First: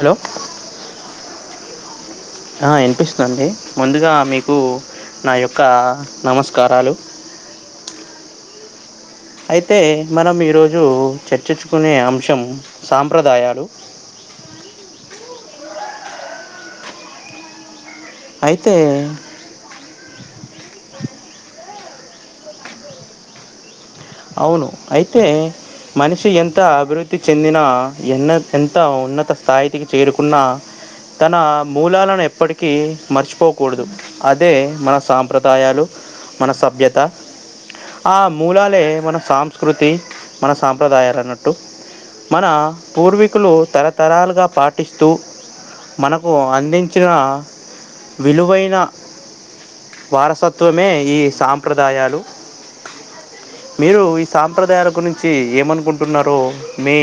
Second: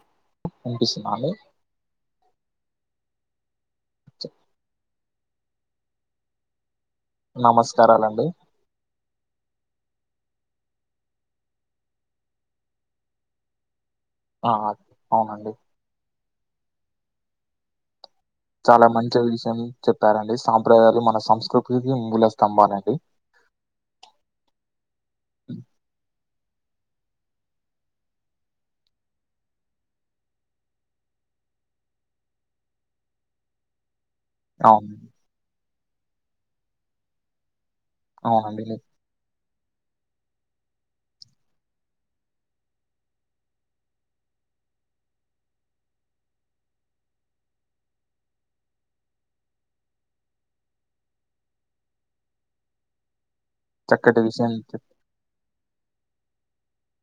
Hello వినిపిస్తుందా అండి ఆ వినిపిస్తుండి ముందుగా మీకు నా యొక్క నమస్కారాలు నమస్కారాలండి అయితే మనం ఈరోజు చర్చించుకునే అంశం సాంప్రదాయాలు ఆ అవునండి అయితే చాలా మంచి విషయం చెప్పారండి సాంప్రదాయాలు మన సంస్కృతికి మూల స్తంభం అనేది అవును అయితే మనిషి ఎంత ఎంత అభివృద్ధి చెందిన ఎన్న ఎంత ఉన్నత స్థాయితికి చేరుకున్నా తన మూలాలను ఎప్పటికీ మర్చిపోకూడదు అదే అవును మన సాంప్రదాయాలు మన సభ్యత ఆ అవునండి ని- మూలాలే సాస్కృతి మన సాంప్రదాయాలు అన్నట్టు మన పూర్వీకులు తరతరాలుగా పాటిస్తూ మనకు అందించిన విలువైన వారసత్వమే ఈ సాంప్రదాయాలు మీరు చక్కటి ఈ విషయం చెప్- సాంప్రదాయాల గురించి ఏమనుకుంటున్నారో మీ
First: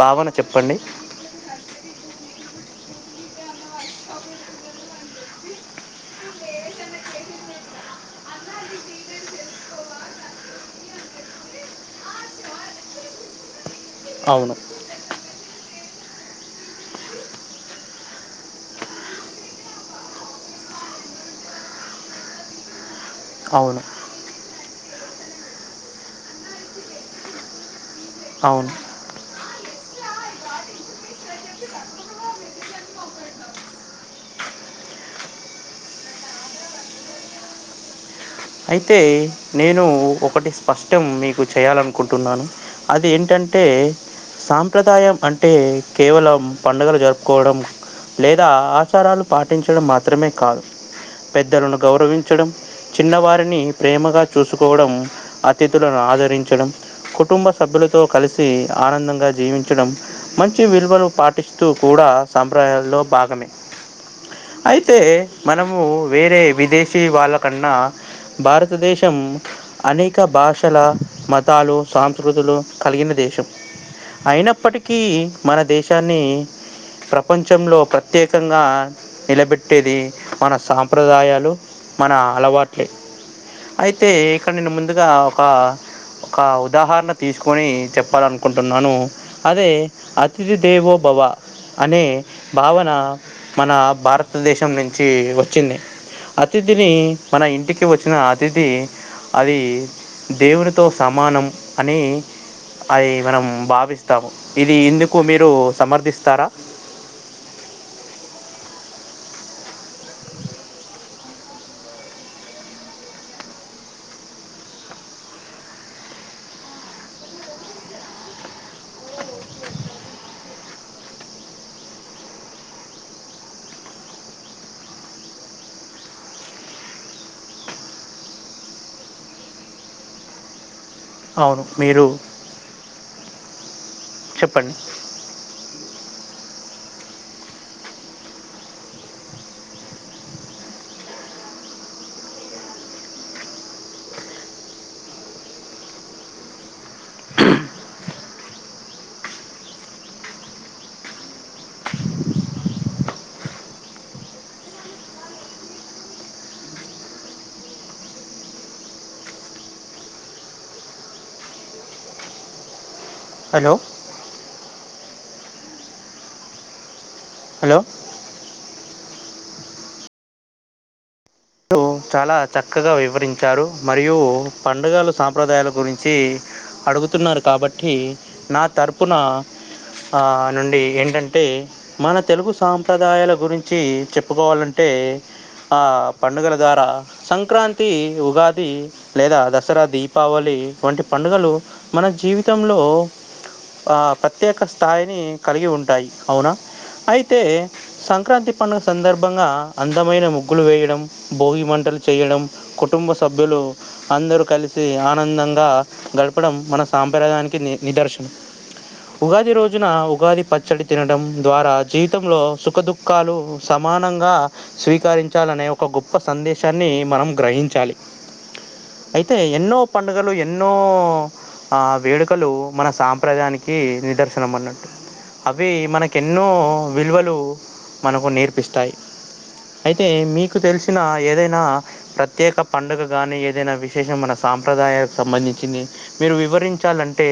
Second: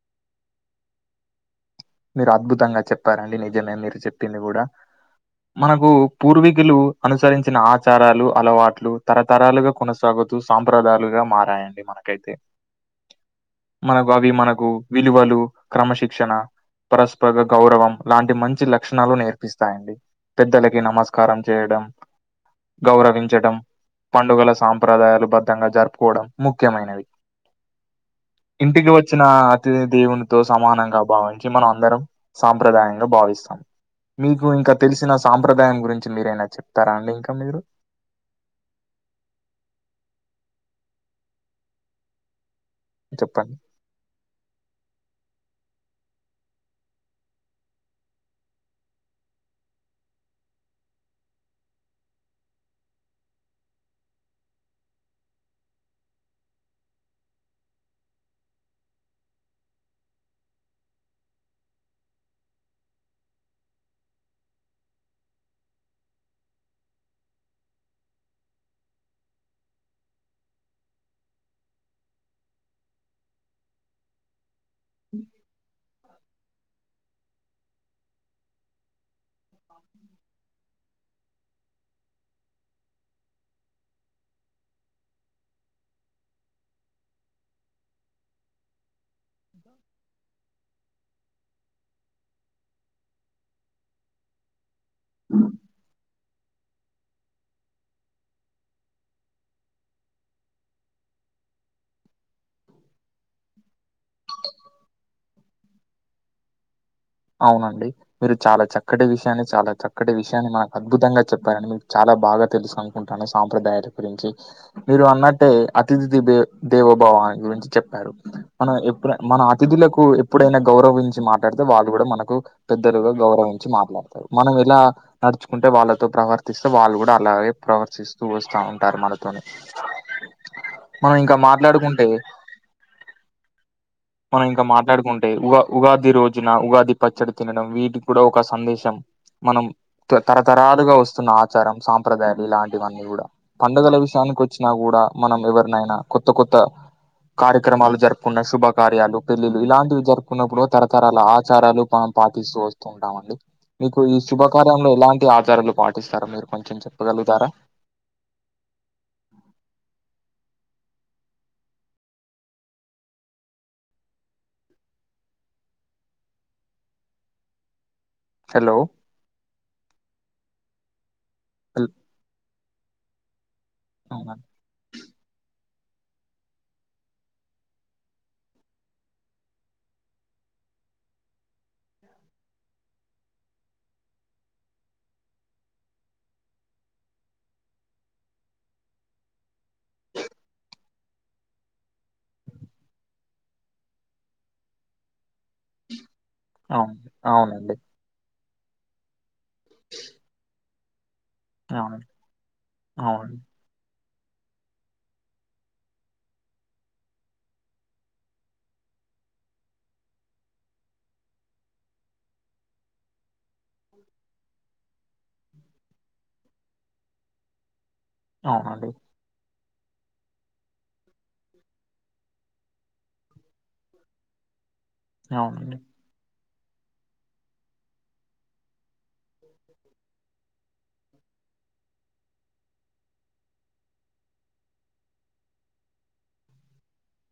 భావన చెప్పండి మీరు అద్భుతంగా చెప్పారండి నిజమే మీరు చెప్పింది కూడా మనకు పూర్వీకులు అనుసరించిన ఆచారాలు అలవాట్లు తరతరాలుగా కొనసాగ సాంప్రదాలుగా మారాయండి మనకైతే మనకు అవి అవును మనకు విలువలు క్రమశిక్షణ పరస్పర గౌరవం లాంటి మంచి లక్షణాలు నేర్పిస్తాయండి పెద్దలకి నమస్కారం చేయడం గౌరవించడం అవును పండుగల సాంప్రదాయాలు బధంగా జరుపుకోవడం ముఖ్యమైనవి అవును ఇంటికి వచ్చిన అతి దేవుని తో సమానంగా భావించి మనం అందరం సాంప్రదాయంగా భావిస్తాం మీకు ఇంకా తెలిసిన సాంప్రదాయం గురించి మీరైనా చెప్తారా అండి ఇంకా మీరు అయితే నేను ఒకటి స్పష్టం మీకు చేయాలనుకుంటున్నాను అది చెప్పండి ఏంటంటే సాంప్రదాయం అంటే అంటే కేవలం పండుగలు జరుపుకోవడం లేదా ఆచారాలు పాటించడం మాత్రమే కాదు పెద్దలను గౌరవించడం, చిన్నవారిని ప్రేమగా చూసుకోవడం, అతిథులను ఆదరించడం కుటుంబ సభ్యులతో కలిసి ఆనందంగా జీవించడం మంచి విలువలు పాటిస్తూ కూడా డా సంప్రదయాల్లో భాగమే అయితే మనము వేరే విదేశీ వాళ్ళకన్నా భారతదేశం అనేక భాషల మతాలు, సంస్కృతులు కల్ గిన దేశం అయినప్పటి కీ మన దేశాన్ని ప్రపంచంలో ప్రత్యేకంగా నిలబెట్టేది మన సాంప్రదాయాలు మన అలవాట్లే అయితే ఇక్కడ్ నేను ముందుగా ఒకా ఒక ఉదాహరణ తీస్కొని చెప్పాలనుకుంటున్నాను. అదే అతిథి దేవో భవ అనే భావన మన భారతదేశం నుం చి వచ్చింది. అతిథిని మన ఇంటికి వచ్చిన అతిథి అది దేవునితో సమానం అనీ అని మనం భావిస్తాము. ఇది ఇందుకు మీరు సమర్థిస్తారా? అవునండి మీరు చాలా చక్కటి విషయాన్ని చాలా చక్కటి విషయాన్ని మాకు అద్భుతంగా చెప్పారండి మీరు చాలా బాగా తెలుసు అనుకుంటాను సాంప్రదాయాల గురించి మీరు అన్నట్టే అతిథి దేబే దేవభవ గురించి చెప్పారు. మన ఎప్పు మన అతిథులకు ఎప్పుడైనా గౌరవించి మాట్లాడితే వాళ్ గుడ మనకు పెద్దలుగా గౌరవించి మాట్లాడతారు. మనం ఎలా నడుచుకుంటే వాళ్ళతో ప్రవర్తిస్తే వా వాళ్ళు గుడా అలాగే ప్రవర్తిస్తూ వస్తా ఉంటారు మనతోని మనం ఇంకా అవును మాట్లాడుకుంటే మీరు మనం ఇంకా చెప్పండి మాట్లాడుకుంటే ఉగా ఉగాది రోజున ఉగాది ప పచ్చడి తినడం వీటిక్ గుడా ఒక సందేశం మనం తరతరాలుగా వస్తున్న ఆచారం, సాంప్రదాయాలు ఇలాంటివన్నీ గుడ పండుగల విషయా నిక్ వచ్చినా గూడా మనం ఎవరినైనా కొత్త కొత్త కార్యక్రమాలు జరుపుకున్న శుభ కార్యాలు, పెళ్ళిళ్లు ఇలాంటివి జరుపుకున్నప్పుడు తరతరాల ఆచారాలు మనం పాటిస్తూ వస్తూ ఉంటాం అండి. మీకు ఈ శుభకార్యంలో ఎలాంటి ఆచారాలు పాటిస్తారో మీరు కొంచం చెప్పగలుగుతారా? హలో! హలో! హలో! హల్ చాలా చక్కగా వివరించారు మరియు అవునండి పండుగలు సాంప్రదాయాల గురించి అడుగుతున్నారు కాబట్టి నా తర్పునా ఆ నుండి ఏంటంటే మన తెలుగు సాంప్రదాయాల గురించి చెప్పుకోవాలంటే టే ఆ పండుగల ద్వారా సంక్రాంతి, ఉగాది లేదా దసరా దీపావళి వంటి పం పండుగలు మన జీవితంలో ఆ ప్రత్యేక స్థాయిని కలిగి ఉంటాయి అవునా అవును అయితే అవునండి సంక్రాంతి పడుగ సందర్ ర్భంగా అందమైన ముగ్గులు వేయడం, భోగి మంటలు అవును చేయడం, కుటుంబ అవునండి సభ్యులు అందరూ కల్సి ఆనందంగా గడపడం మన సాంప్రదాయానికి ని నిదర్శనం. ఉగాది రోజున ఉగాది పచ్చడి తినడం ద్వారా జీవితంలో సుఖ దుఃఖాలు సం మానంగా స్వీకరించాలనే ఒక గొప్ప సందేశాన్ని మనం గ్రహించాలి. అవునండి అయితే ఎన్నో పండుగలు ఎన్నో ఆ వేడుకలు మన సాంప్రదాయానికి నిదర్శనం అన్నట్టు అవి అవునండి మనకి ఎన్ ఎన్నో విలువలు మనకు నేర్పిస్తాయి అయితే మీ తెలిసిన ఏదైనా ప్రత్యేక పండుగ గాని ఏదైనా విశేషం మన సాంప్రదాయాలకు సంబంధించి చ్చింది మీరు వివరించాలంటే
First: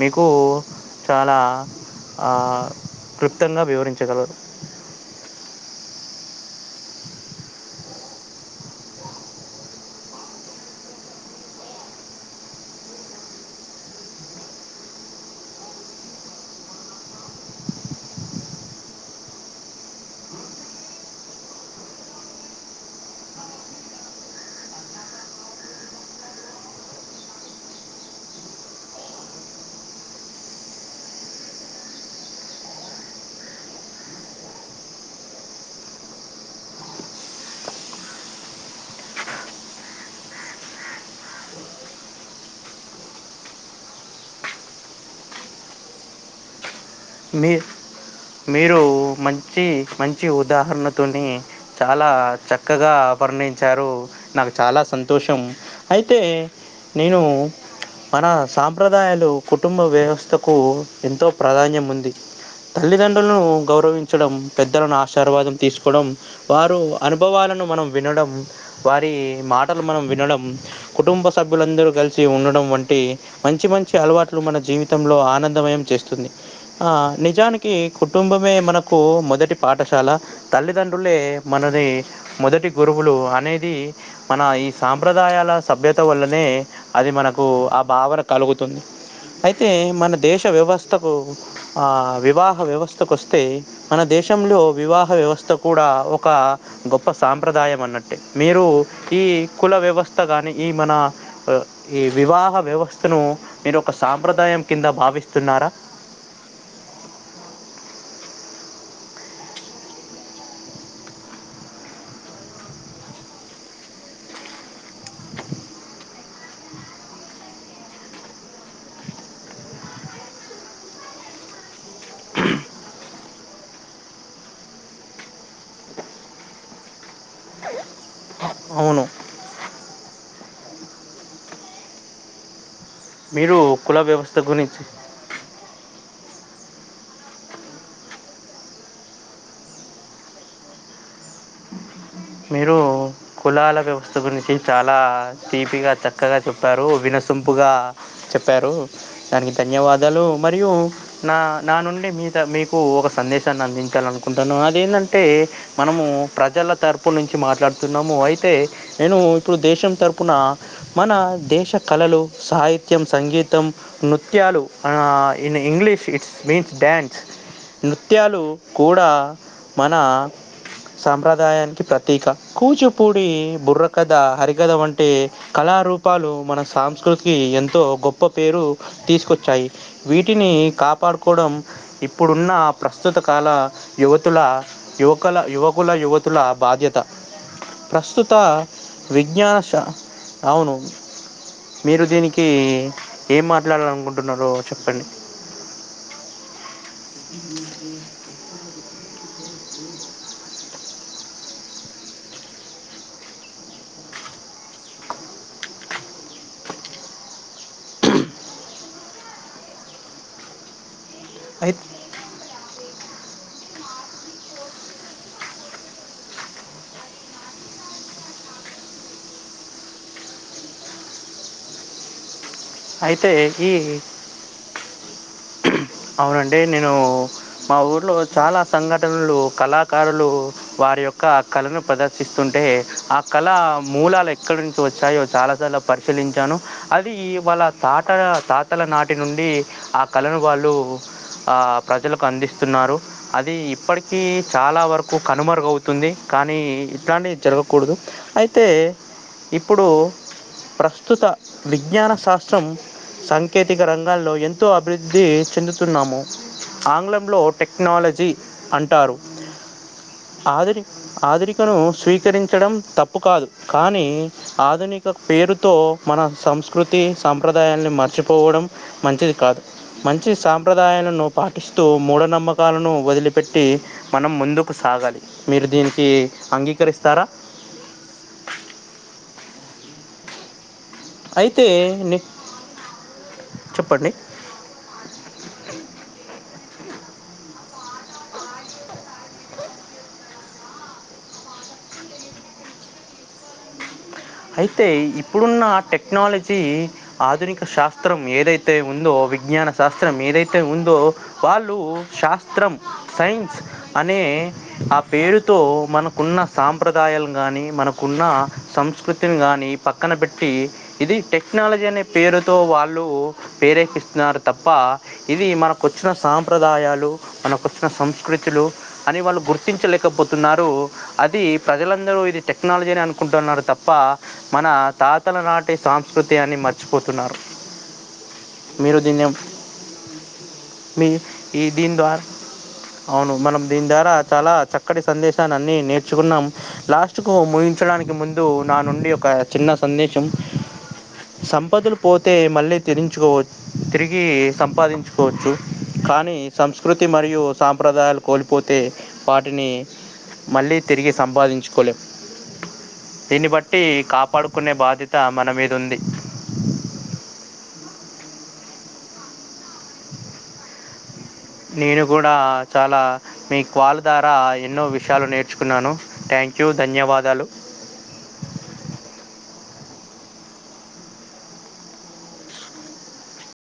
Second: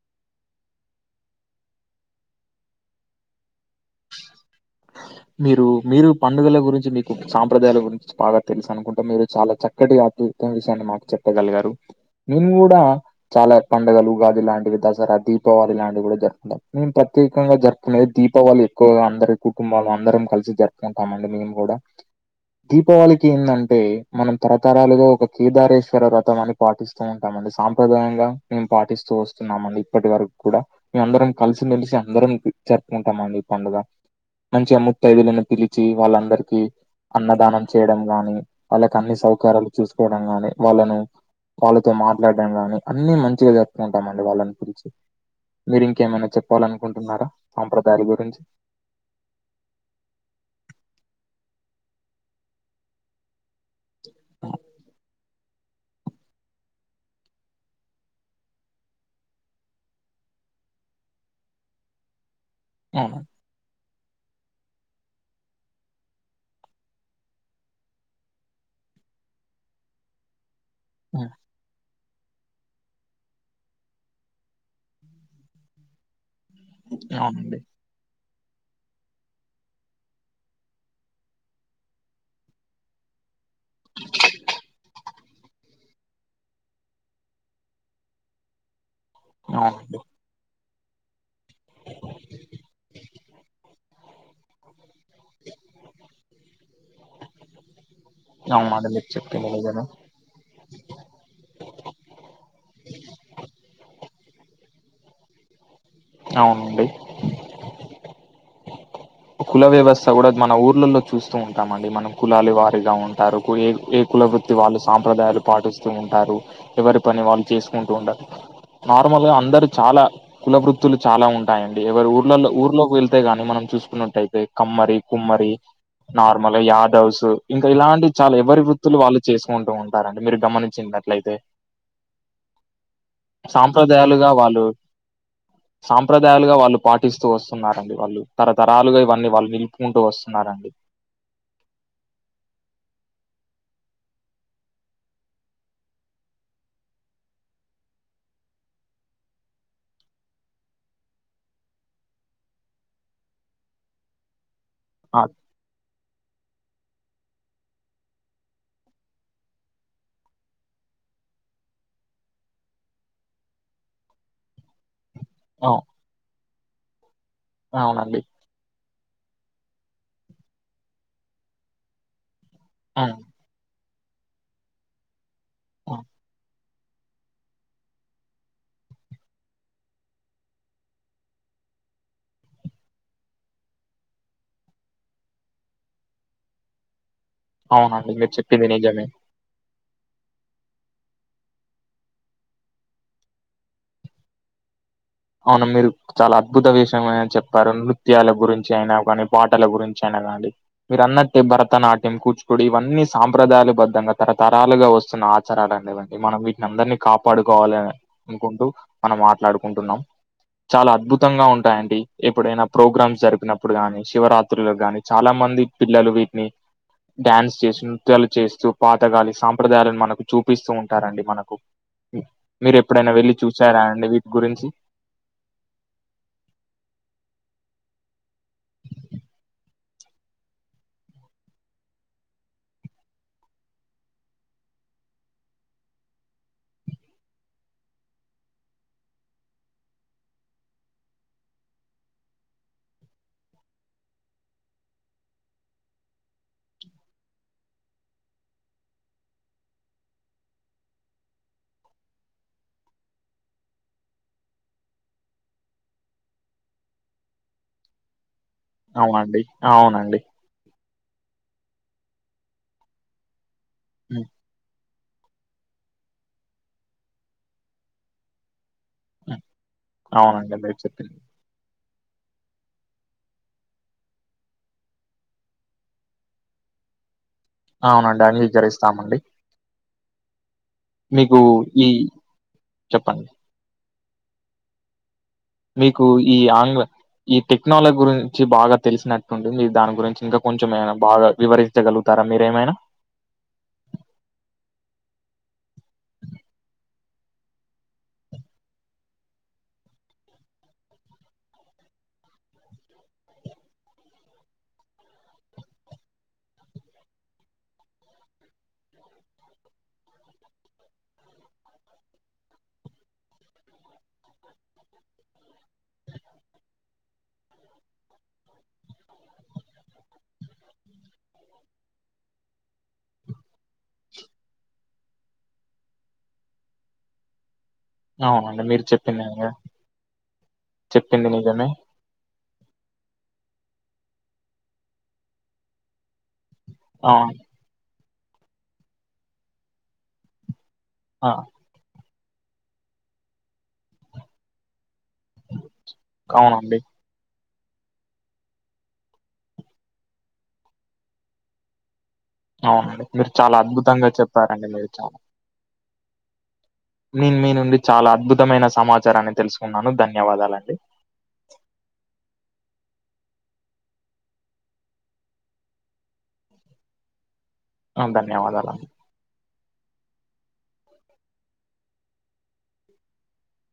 మీకు చాలా ఆ క్లుప్తంగా వివర మీరు మీరు పండుగల గురించి మీ సాంప్రదాయాల గురించి బాగా తెలుసు అనుకుంటా మీరు చాలా చక్కటిగా అద్భుతం విషయాన్ని మాకు చెప్పగలిగారు. నేను కూడా చాలా పండుగలు ఉగాది లాంటివి దసరా దీపావళి లాంటివి కూడా జరుగుకుంటాం. నేను ప్ర ప్రత్యేకంగా జరుగుతున్నాయి దీపావళి ఎక్కువగా అందరి కుటుంబాలు అందరం కలిసి జరుపుకుంటామ అండి మేము కూడా దీపావళికి ఏందంటే మనం తరతరాలుగా ఒక కేదారేశ్వర వ్రతం అని పాటిస్తూ ఉంటాం. సాంప్రదాయంగా మేము పాటిస్తూ వస్తున్నామ అండి. ఇప్పటి వరకు కూడా మే అందరం కలిసిమెలిసి అందరం జరుపుకుంటామండి. ఈ పండుగ మంచిగా ముత్తైదులను పిలిచి వాళ్ళందరికీ అన్నదానం చేయడం గాని వాళ్ళకి అన్ని సౌకర్యాలు చూసుకోవడం గాని వాళ్ళను వాళ్ళతో మాట్లాడం కాని అన్ని మంచిగా జరుపుకుంటామ అండి. వాళ్ళని గురించి మీరు ఇంకేమైనా చెప్పాలి అనుకుంటున్నారా మీ సాంప్రదాయాల గురించి మీరు మంచి మంచి ఉదాహరణతోని చాలా చక్కగా వర్ణి ఇచ్చారు నాకు చాలా సంతోషం అయితే నేను మన సాంప్రదాయాలు కుటుంబ వ్యవస్థకు ఎంతో ప్రాధాన్యం ఉంది. అవును. తల్లిదండ్రులను గౌరవించ్ చడం పెద్దలను ఆశీర్వాదం తీసుకోవడం వారు అనుభవాలను మనం వినడం వారి ఈ మాటలు మనం వినడం కుటుంబ హ్మ్. సభ్యులందరూ కలిసి ఉండడం వంటి మంచి మంచి అలవాట్లు మన జీవితంలో ఆనందమయం చేస్తుంది. ఆ అవునండి. నిజానికి కుట్ కుటుంబమే మనకు మొదటి పాఠశాల తల్లిదండ్రులే మనది మొదటి గురువులు. అనేది మన ఈ సాంప్రదాయాల సభ్యత వల్లనే అది మనకు భా కలుగుతుంది అయితే అవునండి. మన దేశ వ్యవస్థకు ఆ వివాహ వ్యవస్థకు వస్తే మన దేశంలో వివాహ వ్యవస్థ కూడా ఒక గొప్ప సాంప్రదాయం అన్నట్టే మీరు అవునండి. ఈ చెప్పింది కుల నిజమే. వ్యవస్థ కానీ ఈ మన ఈ వివాహ వ్యవస్థను మీరు ఒక సాంప్రదాయం కింద భావిస్తున్నా అవునండి కుల వ్యవస్థ కూడా మన ఊర్లలో చూస్తూ ఉంటాంమండి. మనం కులాల వారిగా ఉంటారు ఏ ఏ కుల ప్రభృత్తి వాళ్ళు సాంప్రదాయాలు పాటిస్తూ ఉంటారు. ఎవరి పని వాళ్ళు చేసుకుంటూ ఉంటారు. నార్మల్ గా అందరు చాలా కుల వృత్తులు చాలా ఉంటాయండి. ఎవరు ఊర్లల్లో ఊర్లోకి వెళ్తే గాని మనం చూసుకున్న. యితే కమ్మరి కుమ్మరి నార్మల్గా యాదవ్స్ ఇంకా ఇలాంటి చాలు ఎవరి వృత్తులు అవును వాళ్ళు చేసుకుంటూ ఉంటారండి. మీరు గమనించినట్లయితే మీరు కుల సాంప్రదాయాలుగా వ్యవస్థ వాళ్ళు గురించి సాం సాంప్రదాయాలుగా వాళ్ళు పాటిస్తూ వస్తున్నారండి వాళ్ళు తరతరాలుగా ఇవన్నీ వాళ్ళు నిలుపుకుంటూ వస్తున్నారండి. మీరు కులాల వ్యవస్థ గురించి చాలా తీపిగా చక్కగా చెప్పారు. విన సంపుగా చెప్పారు దానికి ధన్యవాదాలు మరియు నా నా నుండి మీ మీకు ఒక సందేశాన్ని అందించాలనుకుంటాను. ఆ, అదేందంటే మనము ప్రజల తరప్ అప్పు నుంచి మాట్లాడుతున్నాము అయితే నేను ఇప్పుడు దేశం తరఫున మన దేశ కళ సాహిత్యం సంగీతం నృత్యాలు ఇన్ అవు- ఇంగ్లీష్ ఇట్స్ మీన్స్ డ్యాన్స్ అవునండి నృత్యాలు కూడా మన సంప్రదాయానికి ప్రతక ఉమ్, కూచిపూడి బుర్ర కథ హరికథ వంటి ఉమ్, కళారూపాలు మన సాస్కృతికి ఎంతో గొప్ప పేరు తీసుకొచ్చాయి వీటిని కాపాడుకోవడం ఇప్పుడున్న ప్రస్తుత కాల యువతుల యువకుల యువకుల యువతుల బాధ్యత అవునండి మీరు ప్రస్తుత చెప్పింది నిజమే విజ్ఞాన శ అవును మీరు దీనికి ఏం మాట్లాడాలనుకుంటున్నారో చెప్పండి అవును మీరు చాలా అద్భుత విషయని చెప్పారు నృత్యాల గురించి అయినా కానీ పాటల గురించి అయినా కానీ మీరు అన్నట్టే భరతనాట్యం కూచిపూడి ఇవన్నీ సాంప్రదాయ పద్ధంగా తరతరాలుగా వస్తున్న ఆచారాలనేవండి మనం వీటిని అందరినీ కాపాడుకోవాలిని అనుకుంట మనం మాట్లాడుకుంటున్నాం చాలా అద్భుతంగా అయి ఉంటాయిడి ఎప్పుడైనా ప్రోగ్రామ్స్ జరిపినప్పుడు గాని శివరాత్రులు గానీ చాలా మంది పిల్లలు వీటిని డ్యాన్స్ చేస్త నృత్యాలు చేస్తూ పాతగాలి సాంప్రదాయాలను మనకు చూపిస్తూ ఉంటారండి మనకు మీరు ఎప్పుడైనా అయితే వెళ్ళి చూసారా ఈ అండి వీటి గురించి అవునండి నేను మా ఊర్లో చాలా సంఘటనలు కళాకారులు వారి యొక్క కళను ప్రదర్శిస్తుంటే ఆ కళ మూలాలు ఎక్కడ నుంచి వచ్చాయో చాలా సరాలు పరిశీలించాను అది వాళ్ళ తాతల తాతల నాటి నుండి ఆ కళలను వాళ్ళు ఆ ప్రజలకు అందిస్తున్నారు అది ఇప్పటికీ చాలా వరకు కనుమరుగవుతుంది కానీ ఇట్లాంటి జరగకూడదు అయితే ఇప్పుడు ప్రస్తుత విజ్ఞాన శాస్త్రం సాంకేతిక రంగాల్లో ఎంతో అభివృద్ధి చెందుతున్నాము ఆంగ్లంలో టెక్నాలజీ అంటారు అవునండి అవునండి ఆధుని ఆధునికను స్వీకరించడం తప్పు కాదు కానీ హ్మ్. ఆధునిక ఒక పేరుతో మన సంస్కృతి సాంప్రదాయాలని మర్చిపోవడం మంచిది హ్మ్. కాదు మంచి అవునండి. మీరు సాంప్రదాయాను చెప్పింది. నువ్వు పాటిస్త మూఢ నమ్మకాలను వదిలిపెట్టి మనం ముందుకు సాగాలి మీరు దీనికి అంగ స్వీకరిస్తారా అవునండి. అంగీకరిస్తామండి. మీకు అయితే ఈ ని చెప్పండి. చెప్పండి మీకు ఈ ఆంగ్ల ఈ టెక్నాలజీ గురించి బాగా తెలిసినట్టుంటుంది దాని గురించి ఇంకా కొంచెం ఏమనా బాగా వివరించగలుగుతా రా మీరేమైనా అయితే ఇప్పుడున్న టెక్నాలజీ ఆధునిక శాస్త్రం ఏదైతే ఉందో విజ్ఞాన శాస్త్రం ఏదైతే ఉందో వాళ్ళు శాస్త్రం సైన్స్ అనే ఆ పేరుతో మనకున్న సాంప్రదాయాలు కానీ మనకున్న సంస్కృతి గాని పక్కన పెట్టి ఇది టెక్నాలజీ అనే పేరుతో వాళ్ళు ప్రేరేపిస్తున్నారు తప్ప ఇది మనకు వచ్చిన సాంప్రదాయాలు మనకు వచ్చిన సంస్కృతులు అని వాళ్ళు గుర్తించలేకపోతున్నారు అది ప్రజలందరూ ఇది టెక్నాలజీ అని అనుకుంటున్నారు తప్ప మన తాతల నాటి సంస్కృతి అన్ని మర్చిపోతున్నారు అవునండి మీరు చెప్పిందీ నిజమే మీ చెప్పింది ఈ నిజమే. దీని ద్వారా అవును మనం దీని ద్వారా చాలా చక్కటి సందేశాన్ని అన్ని నేర్చుకున్నాం లాస్ట్ కు అవును. ముగించడానికి ముందు నా నుండి ఒక చిన్న సందేశం ఆ! సంపతులు పోతే మళ్ళీ తరించుకోవచ్చు తిరిగి సంపాదించు కోవచ్చు కానీ అవునండి. సంస్కృతి మరియు సాంప్రదాయాలు కోల్పోతే వాటిని మళ్ళీ తిరిగి సంపాదించుకోలేం అవునండి మీరు దీన్ని చాలా బట్టి అద్భుతంగా చెప్పారండి కాపాడుకునే మీరు బాధ్యత చాలా. మన మీద ఉంది నేను మీ నుండి చాలా అద్భుతమైన సమాచారాన్ని తెలుసుకున్నాను ధన్యవాదాలండి నేను కూడా చాలా మీ కాల్ ద్వారా ఎన్నో విషయాలు నేర్చుకున్నాను థ్యాంక్ థ్యాంక్ యూ ధన్యవాదాలు ఆ ధన్యవాదాలు